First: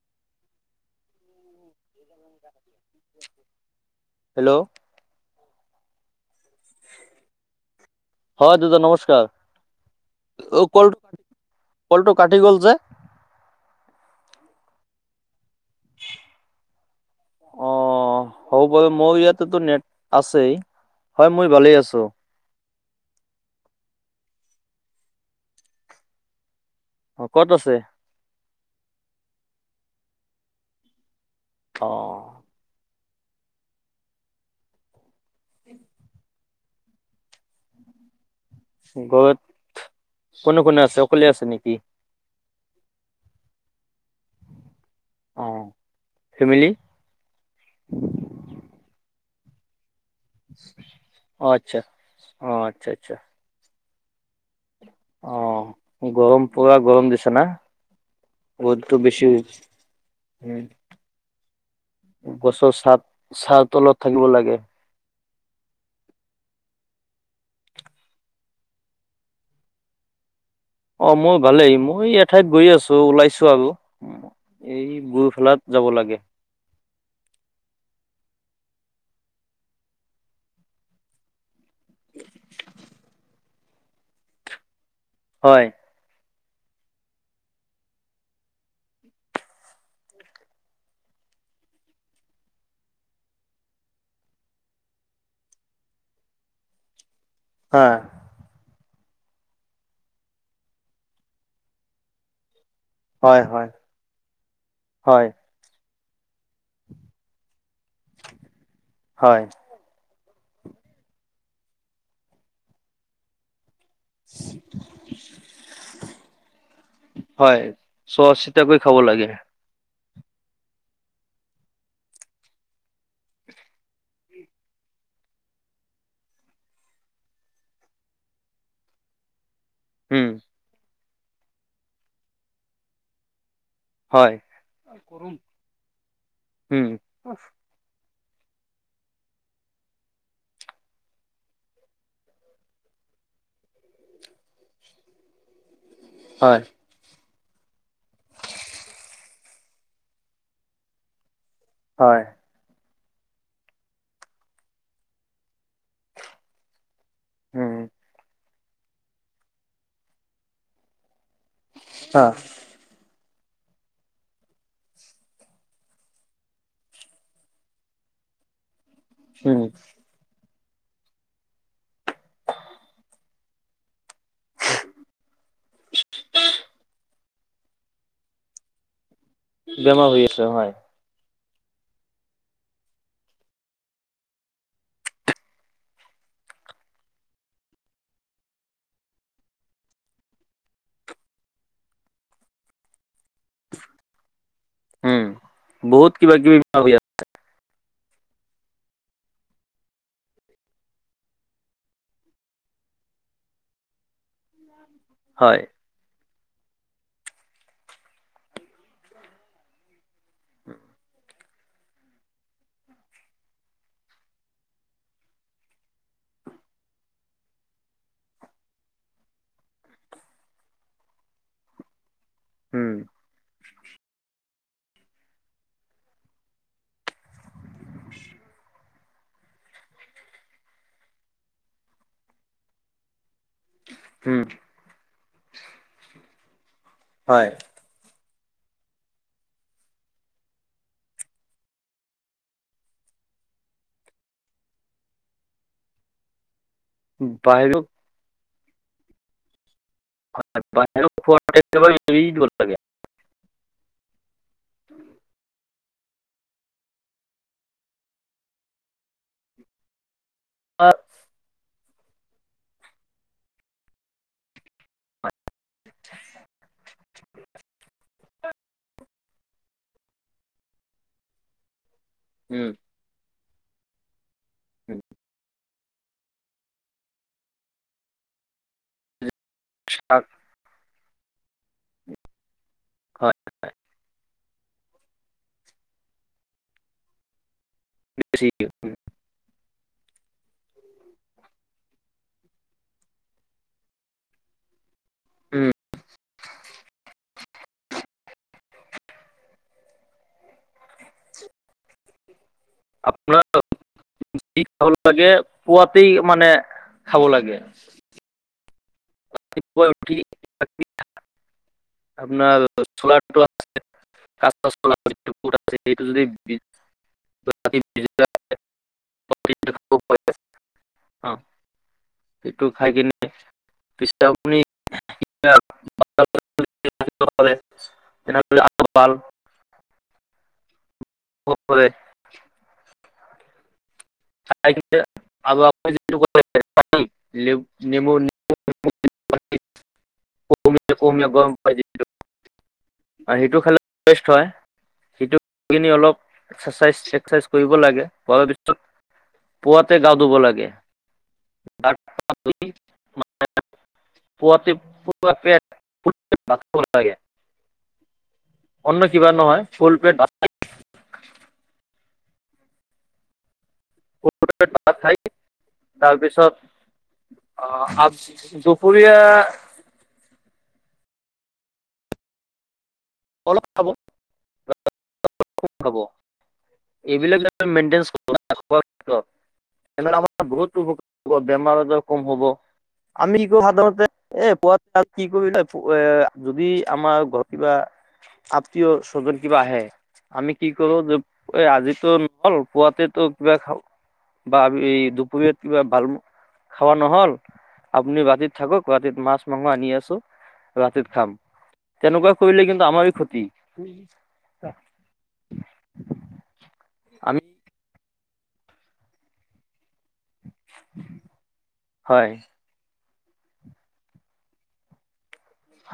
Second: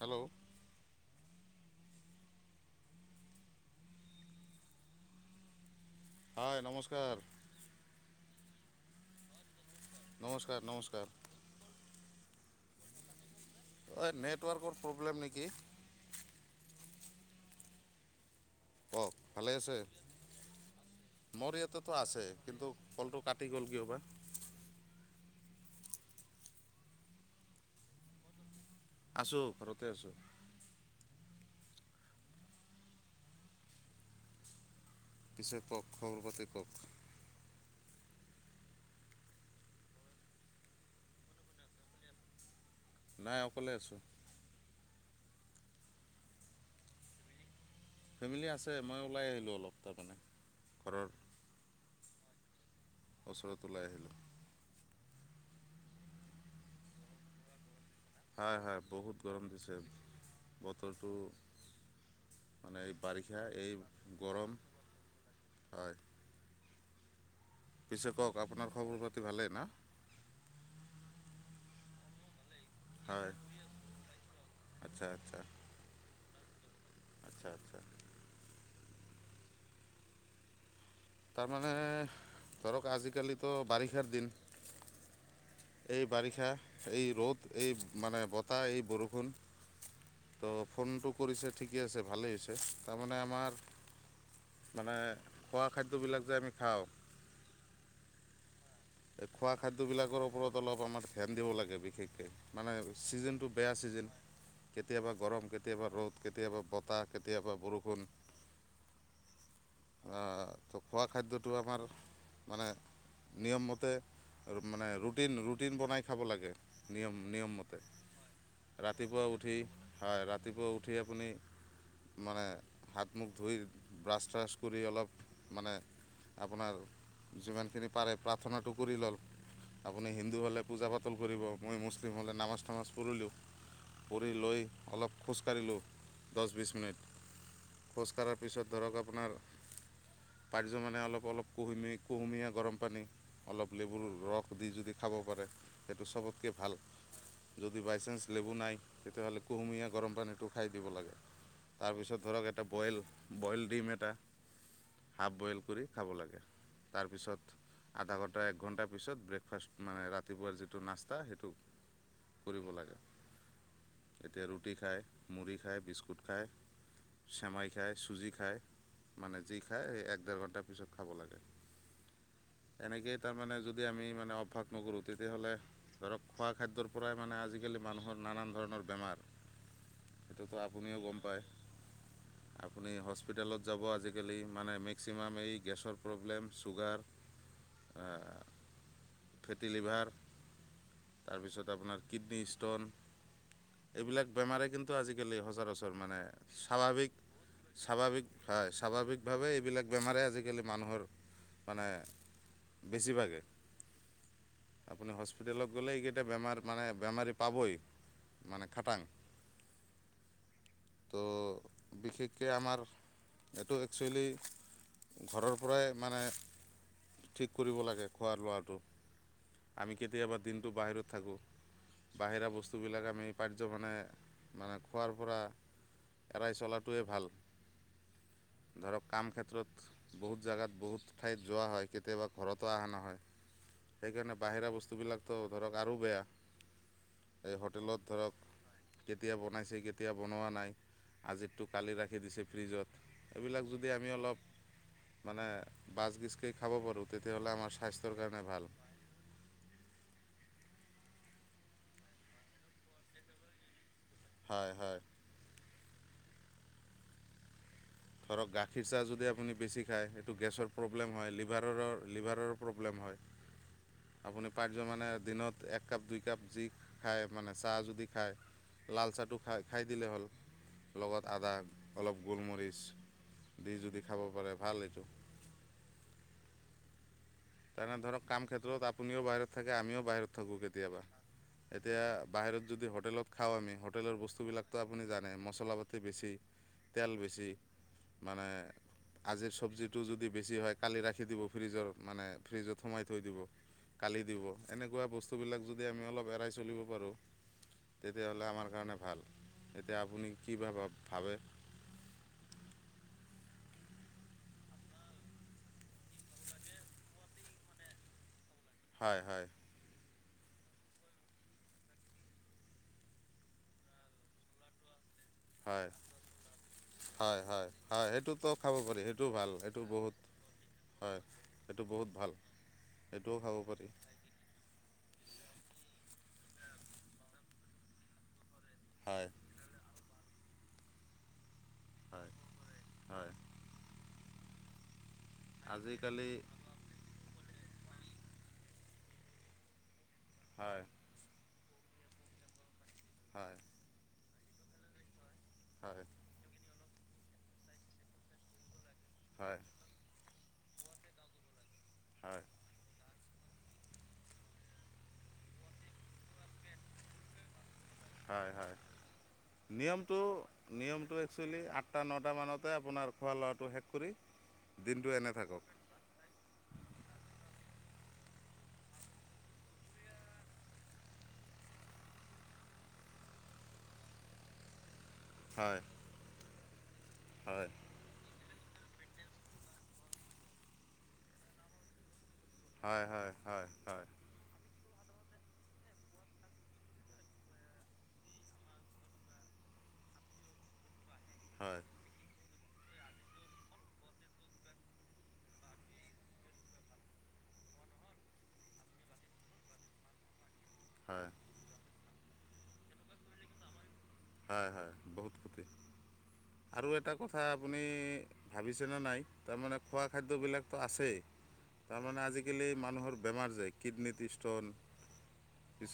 Hello hello হয় নমস্কাৰ অ', দাদা নমস্কাৰ নমস্কাৰ কল নমস্কাৰ কল কাটি গ'ল যে নেটৱৰ্কৰ প্ৰব্লেম নেকি অ', হ'ব বাৰু কওক মোৰ ভালে ইয়াতেতো আছে নেট আছেই হয় মোৰ মই ভালেই ইয়াতেতো আছোঁ আছে কিন্তু কলটো কাটি গল কিয়বা অ' ক'ত আছে আছোঁ ঘৰতে আছোঁ অ', পিছে কক খবৰ পাতি কক গৰত কোনে কোনে আছে অকলে আছে নেকি নাই অকলে আছোঁ অ', ফেমিলি ফেমিলি আছে মই ওলাই আহিলোঁ অলপ তাৰমানে ঘৰৰ আত্ছা অ' আচ্ছা আচ্ছা ওচৰত ওলাই আহিলো অ' গৰম পুৰা গৰম দিছে না হয় হয় ৰ'দটো বহুত বেছি গৰম হৈছে। দিছে বতৰটো গছৰ মানে এই চাত বাৰিষা ছাঁৱৰ এই তলত থাকিব গৰম লাগে হয় পিছে কক আপোনাৰ খবৰ পাতি ভালেই না অ', মোৰ ভালেই মই এঠাইত গৈ আছো হয় ওলাইছো আৰু এই আচ্ছা আচ্ছা বুৰফেলাত যাব লাগে আচ্ছা আচ্ছা তাৰমানে ধৰক আজিকালিতো বাৰিষাৰ দিন হয় এই বাৰিষা এই ৰ'দ এই মানে বতাহ এই বৰষুণ তো ফোনটো কৰিছে ঠিকে আছে ভালেই হৈছে তাৰমানে আমাৰ মানে খোৱা খাদ্যবিলাক যে আমি খাওঁ হাঁ এই খোৱা খাদ্যবিলাকৰ ওপৰত অলপ আমাৰ ধ্যান দিব লাগে বিশেষকৈ মানে হয় ছিজনটো হয় বেয়া ছিজন কেতিয়াবা হয় গৰম কেতিয়াবা ৰ'দ কেতিয়াবা বতাহ কেতিয়াবা বৰষুণ হয় তো খোৱা খাদ্যটো আমাৰ মানে নিয়ম মত মানে ৰুটিন ৰুটিন বনাই খাব লাগে নিয়ম নিয়ম হয় মতে চোৱা চিতাকৈ খাব লাগে হয় ৰাতিপুৱা উঠি আপুনি মানে হাত মুখ ধুই ব্ৰাছ চ্ৰাছ কৰি অলপ মানে আপোনাৰ যিমানখিনি পাৰে প্ৰাৰ্থনাটো কৰি ল'ল আপুনি উম হিন্দু হ'লে পূজা পাত পাতল কৰিব মই মুছলিম হ'লে নামাজ চামাজ পৰিলো পৰি হয় লৈ অলপ খোজকাাঢ়িলোঁ দহ বিছ উম মিনিট খোজ কঢ়াৰ পিছত ধৰক আপোনাৰ পাৰজ মানে অলপ অলপ কুহুমি কুহুমীয়া গৰম পানী অলপ লেবুৰ ৰস দি যদি খাব পাৰে সেইটো চবতকৈ হয় ভাল যদি বাইচাঞ্চ লেবো নাই তেতিয়াহ'লে কুহুমীয়া গৰম পানীটো খাই দিব লাগে। তাৰপিছত হয় ধৰক এটা বইল বইল ডিম এটা হাফ বইল কৰি খাব লাগে তাৰপিছত উম একঘণ্টাৰ পিছত ব্ৰেকফাষ্ট মানে ৰাতিপুৱাৰ যিটো নাস্তা সেইটো অ কৰিব লাগে। এতিয়া ৰুটি খায়, মুড়ি খায়, বিস্কুট খায়। চামাই খায়, চুজি খায়। মানে উম যি খায় সেই এক ডেৰ ঘণ্টাৰ পিছত খাব লাগে। এনেকেই তাৰ মানে যদি আমি মানে অভ্যাস নকৰোঁ তেতিয়াহ'লে ধৰক খোৱা খাদ্যৰ পৰাই মানে আজি মানুহৰ নানান ধৰণৰ বেমাৰ বেমাৰ হৈ আছে সেইটোতো হয়। আপুনিও গম পায় [inaudible] আপুনি হস্পিতেলত যাব আজিকালি মানে মেক্সিমাম এই গেছৰ প্ৰব্লেম চুগাৰ। [inaudible] ফেটি লিভাৰ। তাৰপিছত আপোনাৰ কিডনী ষ্ট'ন এইবিলাক বেমাৰে কিন্তু উম আজিকালি সচৰাচৰ বহুত মানে কিবা কিবি বেমাৰ হৈ আছে স্বাভাৱিক স্বাভাৱিক হয়, স্বাভাৱিকভাৱে এইবিলাক বেমাৰে আজিকালি মানুহৰ মানে বেছিভাগে মানে হয় হস্পিতেলত গ'লেই সেই বেমাৰ মানে বেমাৰী পাবই মানে খাটাং। ত' বিশেষকে আমাৰ এইটো একচুৱেলি ঘৰৰ পৰাই মানে ঠিক কৰিব লাগে খোৱা লোৱাটো। আমি কেতিয়াবা দিনটো বাহিৰত থাকোঁ বাহিৰা উম বস্তুবিলাক আমি মানে- মানে খোৱাৰ পৰা এৰাই চলাটোৱেই ভাল। [inaudible] ধৰক কাম ক্ষেত্ৰত বহুত জেগাত বহুত ঠাইত যোৱা হয় কেতিয়াবা ঘৰতো অহা নহয়। সেইকাৰণে উম বাহিৰা বস্তুবিলাকতো ধৰক আৰু বেয়া হয় এই হোটেলত ধৰক কেতিয়া বনাইছে কেতিয়া বনোৱা নাই। আজিতো কালি ৰাখি দিছে ফ্ৰিজত এইবিলাক যদি আমি অলপ মানে বাছ বিচকেই খাব পাৰোঁ তেতিয়াহ'লে আমাৰ বাহিৰত স্বাস্থ্যৰ কাৰণে ভাল। [unintelligible] হয়- হয়। ধৰক গাখীৰ চাহ যদি আপুনি বেছি খাই, গেছৰ প্ৰব্লেম হয় লিভাৰ ৰ লিভাৰৰ প্ৰব্লেম হয়। আপুনি পাৰ্য মানে দিনত এক কাপ দুই কাপ যি খায় মানে চাহ যদি খায়। লাল চাহটো খাই খাই দিলে হ'ল লগত আদা অলপ উম গোলমৰিচ দি যদি খাব পাৰে ভাল এইটো। তাৰমানে ধৰক কাম ক্ষেত্ৰত আপুনিও বাহিৰত থাকে আমিও বাহিৰত থাকো কেতিয়াবা। এতিয়া বাহিৰত যদি হোটেলত হয় খাওঁ আমি হোটেলৰ বস্তু বিলাকতো আপুনি জানে মছলা পাতি বেছি, তেল বেছি। মানে বেছি আজিৰ চব্জিটো যদি বেছি হয় কালি ৰাখি দিব ফ্ৰিজৰ মানে ফ্ৰিজত সোমাই থৈ দিব, কালি দিব এনেকুৱা বস্তুবিলাক উম যদি আমি অলপ এৰাই চলিব পাৰোঁ। তেতিয়াহ'লে আমাৰ কাৰণে ভাল, এতিয়া আপুনি কি বা ভাবে। আপোনাৰ [unintelligible] খাব লাগে পুৱাতেই মানে খাব লাগে। হয়। হয় ৰাতিপুৱা উঠি [unintelligible] আপোনাৰ [unintelligible] [unintelligible] হয় সেইটো যদি হয় বাকী হয়-হয় বিজয়া সেইটোতো খাব পাৰি সেইটো ভাল প্ৰতিটো সেইটো খাব বহুত পাৰে হয় অ এইটো বহুত ভাল সেইটো খাই কিনে সেইটোও খাব পাৰি। পিছে আপুনি [unintelligible] হয় [unintelligible] অ হয় হয় আজিকালি [unintelligible] হয় [unintelligible] আৰু হয় সিটো খালে হয় সটো হয় অলপ একাচাইজ এক্সাৰচাইজ কৰিব লাগে ভৱৱিষত হয় পুৱাতে গা ধুব লাগে হয় ডি [unintelligible] হয় হয় ফুল পেট নিয়মটো ভাত নিয়মটো একচুৱেলি আ টা নটা মানতে আপোনাৰ খোৱা লোৱাটো ফুল পেট শেষ ভাত খাই দিনটো এনে থাকক অ আ দুপৰিয়া অলপ খাব হয় খাব এইবিলাক য হয় মেইনটে আমাৰ বহুত উপ বেমাৰ আজাৰ কম হ'ব হয় হয় আমি কিয় হয় হয় সাধাৰণতে এ প ত কি কৰিলো এ যদি আমাৰ ঘৰত কিবা আত্মীয় স্বজন কিবা আহে আমি কি কৰো যে হয় আজিতো হল পুৱাতেতো কিবা খা বা আ দুপৰীয়াত কিবা ভাল খাব নহল আপুনি বাতিত থাকক বাতিত মাছ মাংস আনি আছো ৰাতিত হয় খাম তেনেকুৱা কৰিলে কিন্তু আমাৰ ক্ষতি হয় হয় বহুত ক্ষতি আৰু এটা কথা আমি আপুনি ভাবিছেনে নাই তাৰমানে খোৱা খাদ্যবিলাকতো আছেই তাৰমানে হয় আজিকালি মানুহৰ বেমাৰ যায় কিডনীত ষ্টোন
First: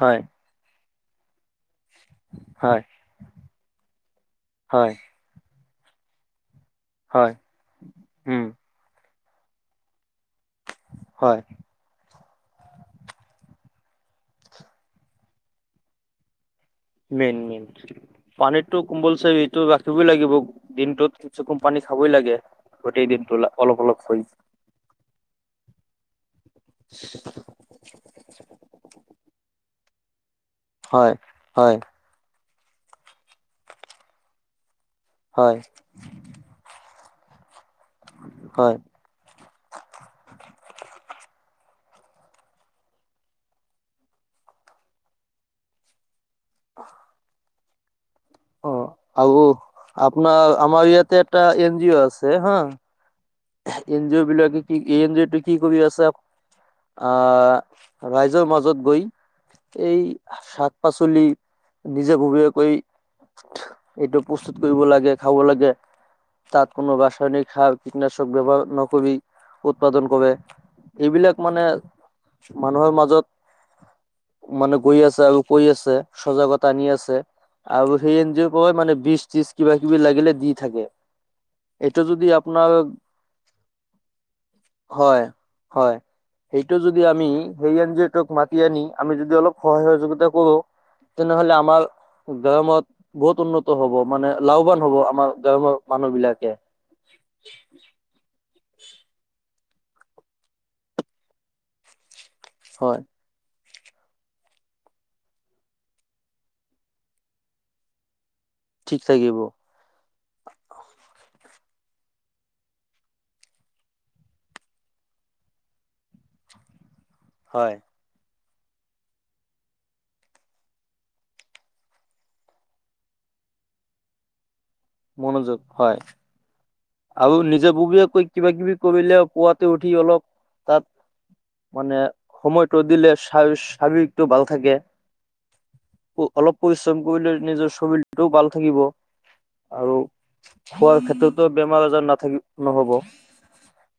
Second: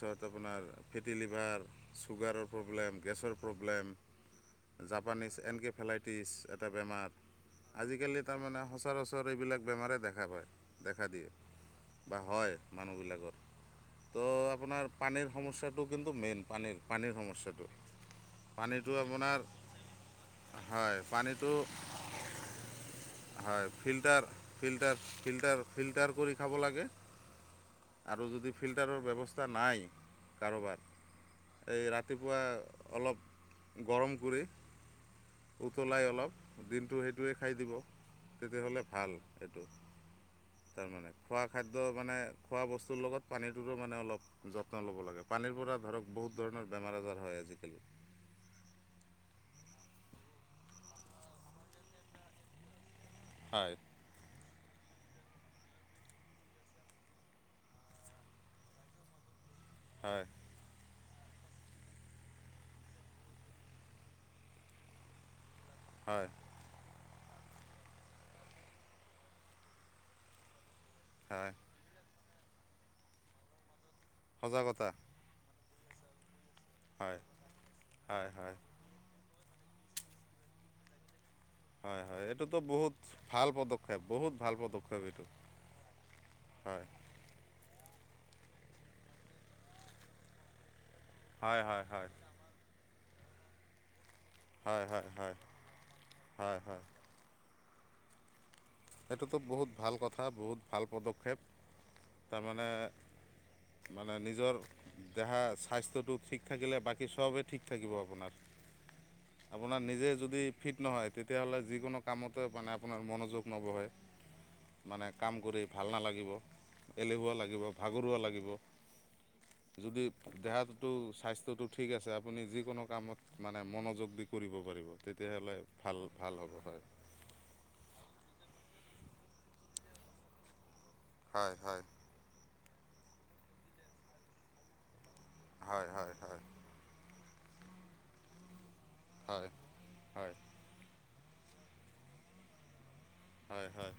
হয় আপোনাৰ ফেটি লিভাৰ ছুগাৰৰ হয় প্ৰব্লেম গেছৰ প্ৰব্লেম হয় জাপানীছ এনকেফেলাইটিছ এটা বেমাৰ হয় আজিকালি উম তাৰমানে সচৰাচৰ এইবিলাক বেমাৰেই দেখা পায় দেখা দিয়ে হয় বা হয় মানুহবিলাকত তো আপোনাৰ পানীৰ সমস্যাটো কিন্তু মেইন পানীৰ পানীৰ সমস্যাটো পানীটো কোম্বলছে এইটো ৰাখিবই লাগিব হয় দিনটোত কিছু পানীটো কম পানী খাবই লাগে গোটেই দিনটোলা হয় অলপ অলপ হৈ ফিল্টাৰ ফিল্টাৰ ফিল্টাৰ ফিল্টাৰ কৰি খাব লাগে আৰু যদি ফিল্টাৰৰ ব্যৱস্থা নাই কাৰোবাৰ হয় হয় এই ৰাতিপুৱা অলপ গৰম কৰি হয় উতলাই অলপ দিনটো সেইটোৱে খাই দিব হয় তেতিয়াহ'লে ভাল এইটো তাৰ মানে খোৱা খাদ্য মানে খোৱা বস্তুৰ লগত পানীটোৰো মানে অলপ যত্ন ল'ব লাগে পানীৰ পৰা ধৰক বহুত ধৰণৰ বেমাৰ আজাৰ হয় আজিকালি অ আৰু আপোনাৰ আমাৰ ইয়াতে এটা এন জি অ আছে হা হয় এন জি অ' বিলাকাকে কি এইঞজটো কি কৰি আছে আ ৰাইজৰ মাজত গৈ এই হয় সাক শাক পাচলি নিজে ভবীয়াকৈ এইটো প্ৰস্তুত কৰিব লাগে খাব লাগে হয় তাত কোনো ৰাসায়নিক সাৰ কীটনাশক ব্যৱহাৰ নকবি উৎপাদন কৰে এইবিলাক হয় মানে মানুহৰ মাজত মানে সজাগতা গৈ আছে আৰু পৰি আছে সজাগতা টানি হয় আছে আৰু সেই হয় এন জি হয় ক মানে বি ত্ৰিছ কিবা কিবি লাগিলে দি থাকে হয় এটো হয় যদি এইটোতো আপোনাৰ বহুত ভাল পদক্ষেপ বহুত ভাল পদক্ষেপ এইটো হয় হয়। এনজিঅ তোক মাতি আনি আমি যদি অলপ সহায় সহযোগিতা কৰো তেনেহলে হয় হয় আমাৰ হয় গ্ৰামত বহুত উন্নত হ'ব। মানে লাভৱান হয় হ'ব হয় আমাৰ হয় গাঁৱৰ মানুহ বিলাকে। হয় হয় সেইটোতো বহুত ভাল কথা বহুত ভাল পদক্ষেপ তাৰমানে হয় মানে নিজৰ দেহা স্বাস্থ্যটো ঠিক থাকিলে বাকী চবেই ঠিক থাকিব আপোনাৰ। ঠিক থাকিব। আপোনাৰ নিজে যদি ফিট নহয় তেতিয়াহ'লে যিকোনো কামতে মানে আপোনাৰ মনোযোগ নবহে মানে কাম কৰি ভাল নালাগিব। এলেহুৱা লাগিব হয় ভাগৰুৱা লাগিব। [inaudible] যদি দেহাতো স্বাস্থ্যটো ঠিক আছে আপুনি যিকোনো কামত মানে মনোযোগ দি কৰিব। কৰিব মনোযোগ তেতিয়াহ'লে হয় ভাল-ভাল হ'ব হয়। আৰু নিজে ববীয়া কৈ কিবা কিবি কৰিলে পুৱাতে উঠি অলপ তাত হয় হয় মানে সময়টো দিলে [unintelligible] ভাল থাকে। হয় হয় হয় অলপ পৰিশ্ৰম কৰিলে নিজৰ শৰীলটোও ভাল থাকিব। হয় আৰু হয় খোৱাৰ ক্ষেত্ৰতো বেমাৰ আজাৰ নাথাকিব নহব। হয়-হয়।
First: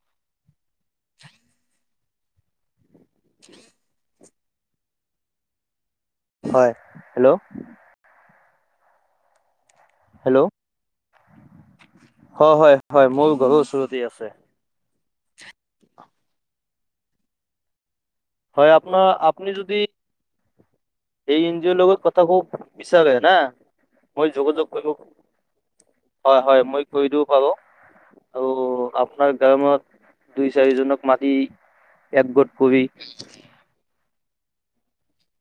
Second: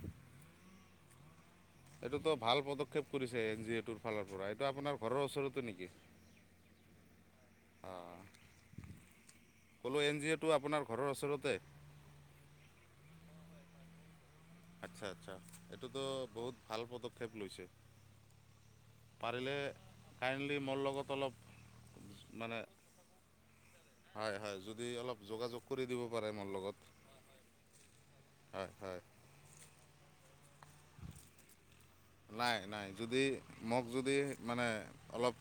[unintelligible] এইটোতো ভাল পদক্ষেপ কৰিছে এনজিঅ' তোৰ ফালৰ পৰা এইটো আপোনাৰ ঘৰৰ ওচৰতে নেকি? হয় হেল্ল, অঁ ক'লো এন জি হেল্ল' অ'টো আপোনাৰ ঘৰৰ ওচৰতে। হয় হয় হয় মোৰ ঘৰৰ ওচৰতে আছে। আচ্ছা আচ্ছা এইটোতো বহুত ভাল পদক্ষেপ লৈছে। হয় আপোনাৰ আপুনি পাৰিলে যদি মোৰ লগত, অলপ এই এন জি অৰ লগত কথা খুব মানে বিছাৰে না মই হয় হয় যোগাযোগ যদি কৰিব অলপ যোগাযোগ কৰি দিব পাৰে হয় মোৰ হয় মই লগত। কৰি দিব পাৰো আৰু হয় হয় আপোনাৰ গাঁৱত দুই চাৰিজনক মাতি, একগোট নাই কৰি নাই যদি মোক যদি মানে অলপ,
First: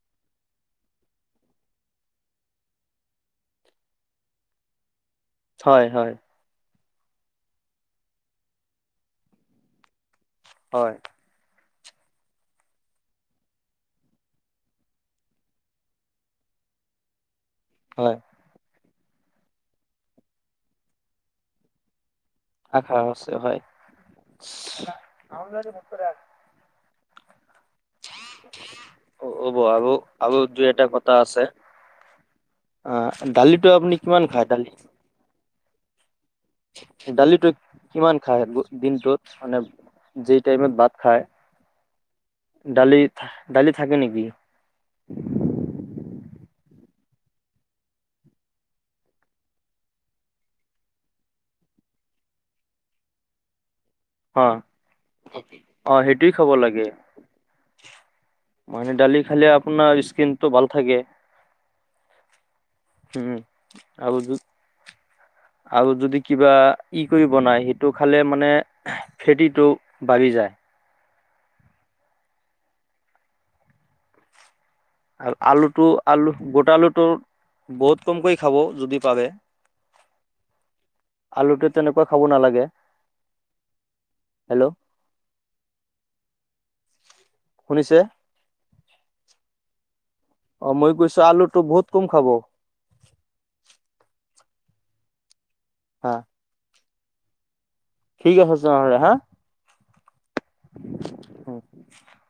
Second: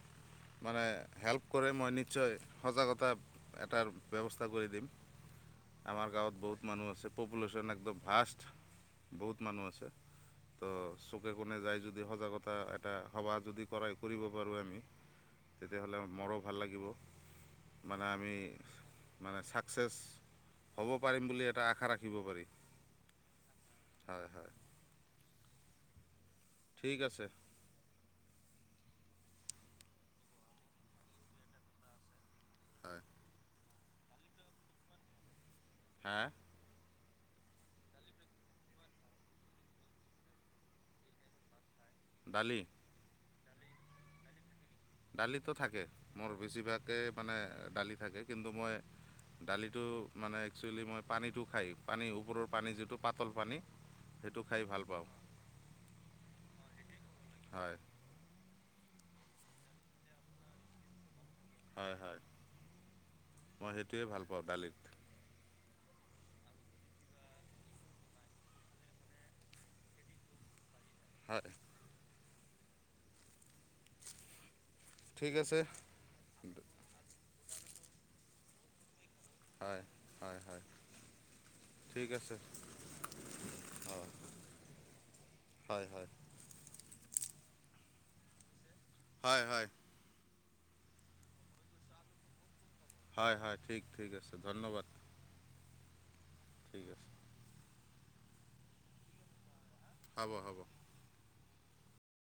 মানে হেল্প কৰে মই নিশ্চয় সজাগতা এটাৰ ব্যৱস্থা কৰি দিম। হয় আমাৰ হয় গাঁৱত বহুত মানুহ আছে পপুলেশ্যন একদম ভাষ্ট বহুত মানুহ আছে। হয়। যায় যদি সজাগতা এটা সভা যদি কৰাই কৰিব পাৰোঁ আমি। তেতিয়াহ'লে মৰো ভাল লাগিব। মানে হয় আমি মানে চাকচেছ হ'ব পাৰিম বুলি এটা আশা ৰাখি আশা আছে হয়। হয় হয় ঠিক আছে। হ'ব আৰু আৰু দূই এটা কথা আছে। হয় আহ দালিতটো আপুনি কিমান খায় দালি। হা, দালিটো কিমান খাই দিনটোত মানে যি টাইমত ভাত খায় দালি দালি থাকে নেকি। দালিতো থাকে, মোৰ বেছিভাগেই মানে দালি থাকে। কিন্তু মই দালিটো মানে একচুৱেলি মই পানীটো খাই পানী ওপৰৰ পানী যিটো, পাতল পানী সেইটো অ, খাই ভাল পাওঁ অ সেইটো খাব লাগে। হয় মানে ডালি খালে আপোনাৰ স্কিনটো ভাল থাকে। হয়, হয়। উম মই সেইটোৱে ভাল আৰু পাওঁ দালিত আৰু যদি কিবা ই কৰি বনায়, সেইটো খালে মানে ফেটিটো বাঢ়ি যায়। হয়। ঠিক আৰু আছে আলুটো আলু গোটা আলুটো বহুত কমকৈ খাব যদি পাৰে হয়, হয় হয় আলুটো তেনেকুৱা খাব নালাগে। হয়, হেল্ল' হয়, হয় শুনিছে হয়, হয় অ', মই গৈছো আলুটো বহুত কম খাব হয়, হয় ঠিক, ঠিক আছে ধন্যবাদ। হ ঠিক আছে। ঠিক আছে, তেনেহলে হা হ'ব, হ'ব। উ [unintelligible]